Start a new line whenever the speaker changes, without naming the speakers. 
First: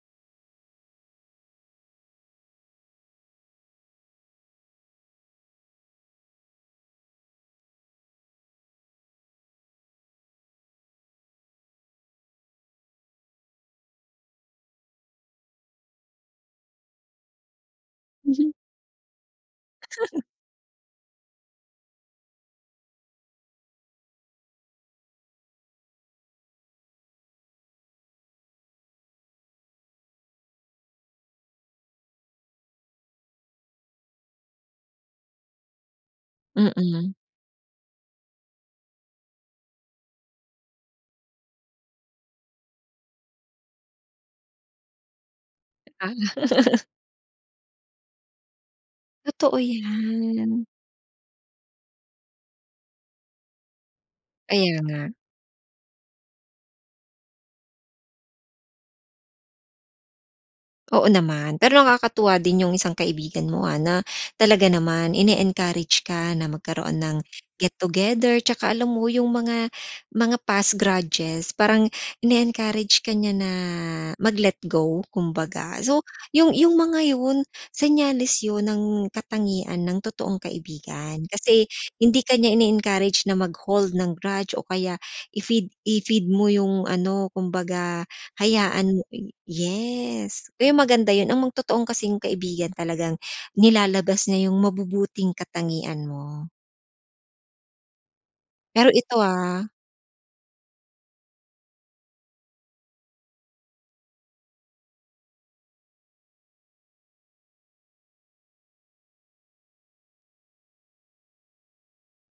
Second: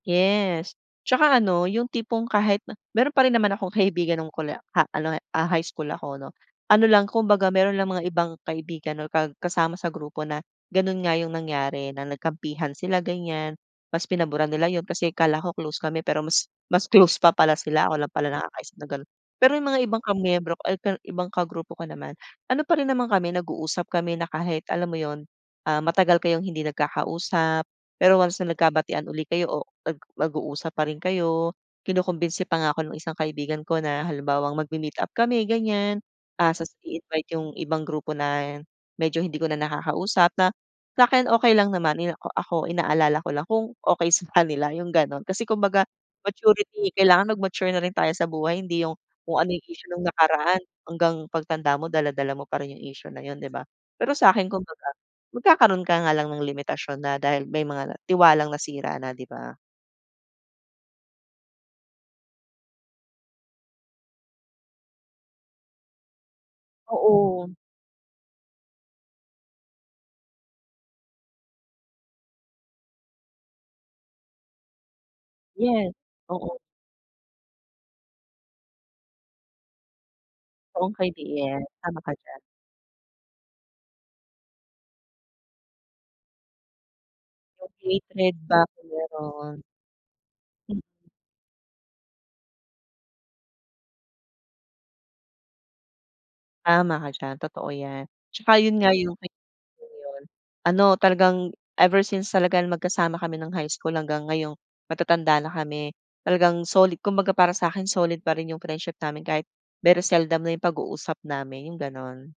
Yes. 'Tsaka ano, 'yong tipong kahit na meron pa rin naman akong kaibigan no'ng kole ah, ano, eh, ah, high school ako, 'no. Ano lang, kumbaga meron lang mga ibang kaibigan or ka kasama sa grupo na gano'n nga 'yong nangyari na nagkampihan sila, ganiyan, mas pinaburan nila 'yon kasi akala ko close kami pero mas mas close pa pala sila, ako lang pala
Mhm.
nakakaisip na gano'n. Pero, 'yong mga ibang kamiyembro ko al kal ibang kagrupo ko naman, ano pa rin naman kami nag-uusap kami na kahit, alam mo 'yon, ah, matagal kayong hindi nagkakausap, pero once na nagkabatian uli kayo o ag mag-uusap pa rin kayo. Kinukumbinsi pa nga ako no'ng isang kaibigan ko na, halimbawang, magme-meet up kami, ganiyan, ah, sas
Mm.
i-invite 'yong ibang grupo na medyo hindi ko na nakakausap na, sa'kin okay lang naman. Ni ako ako inaalala ko lang kung, okay sa kanila 'yong gano'n, kasi kumbaga
Ah.
maturity, kailangan mag-mature na rin tayo sa buhay. Hindi 'yong, kung ano
Totoo
'yong issue no'ng nakaraan,
'yan.
hanggang pagtanda mo dala-dala mo pa rin 'yong issue na 'yon, 'di ba? Pero sa'kin,
Kaya
kumbaga
nga.
magkakaroon ka nga lang ng limitasyon na dahil may mga tiwalang nasira na, 'di ba?
Oo naman. Pero, nakakatuwa din 'yong isang kaibigan mo, ah, na talaga naman ini-encourage ka na magkaroon ng
Oo.
get-together. 'Tsaka alam mo 'yong mga mga past grudges parang ini-encourage ka niya na mag-let go, kumbaga.
Yes,
So, 'yong
oo.
'yong mga 'yon, senyales 'yon ng katangian ng totoong
Okay
kaibigan
din, 'yan.
kasi
Tama ka
hindi ka
diyan.
niya ini-encourage na mag-hold ng grudge o kaya i-feed i-feed mo 'yong ano,
'Yong
kumbaga
hatred ba, kung
hayaan mo ping
meron.
yes. Kaya
Mm.
maganda 'yon, ang mag totoong kasing kaibigan talagang nilalabas niya 'yong mabubuting katangian mo.
Tama ka diyan, totoo 'yan. 'Tsaka 'yon
Pero
nga 'yong
ito,
may
ah.
'yon 'yon, ano talagang, ever since talaga na magkasama kami ng high school hanggang ngayong matatanda na kami. Talagang soli kumbaga para sa'kin solid pa rin 'yong friendship namin kahit very seldom na 'yong pag-uusap namin, 'yong gano'n.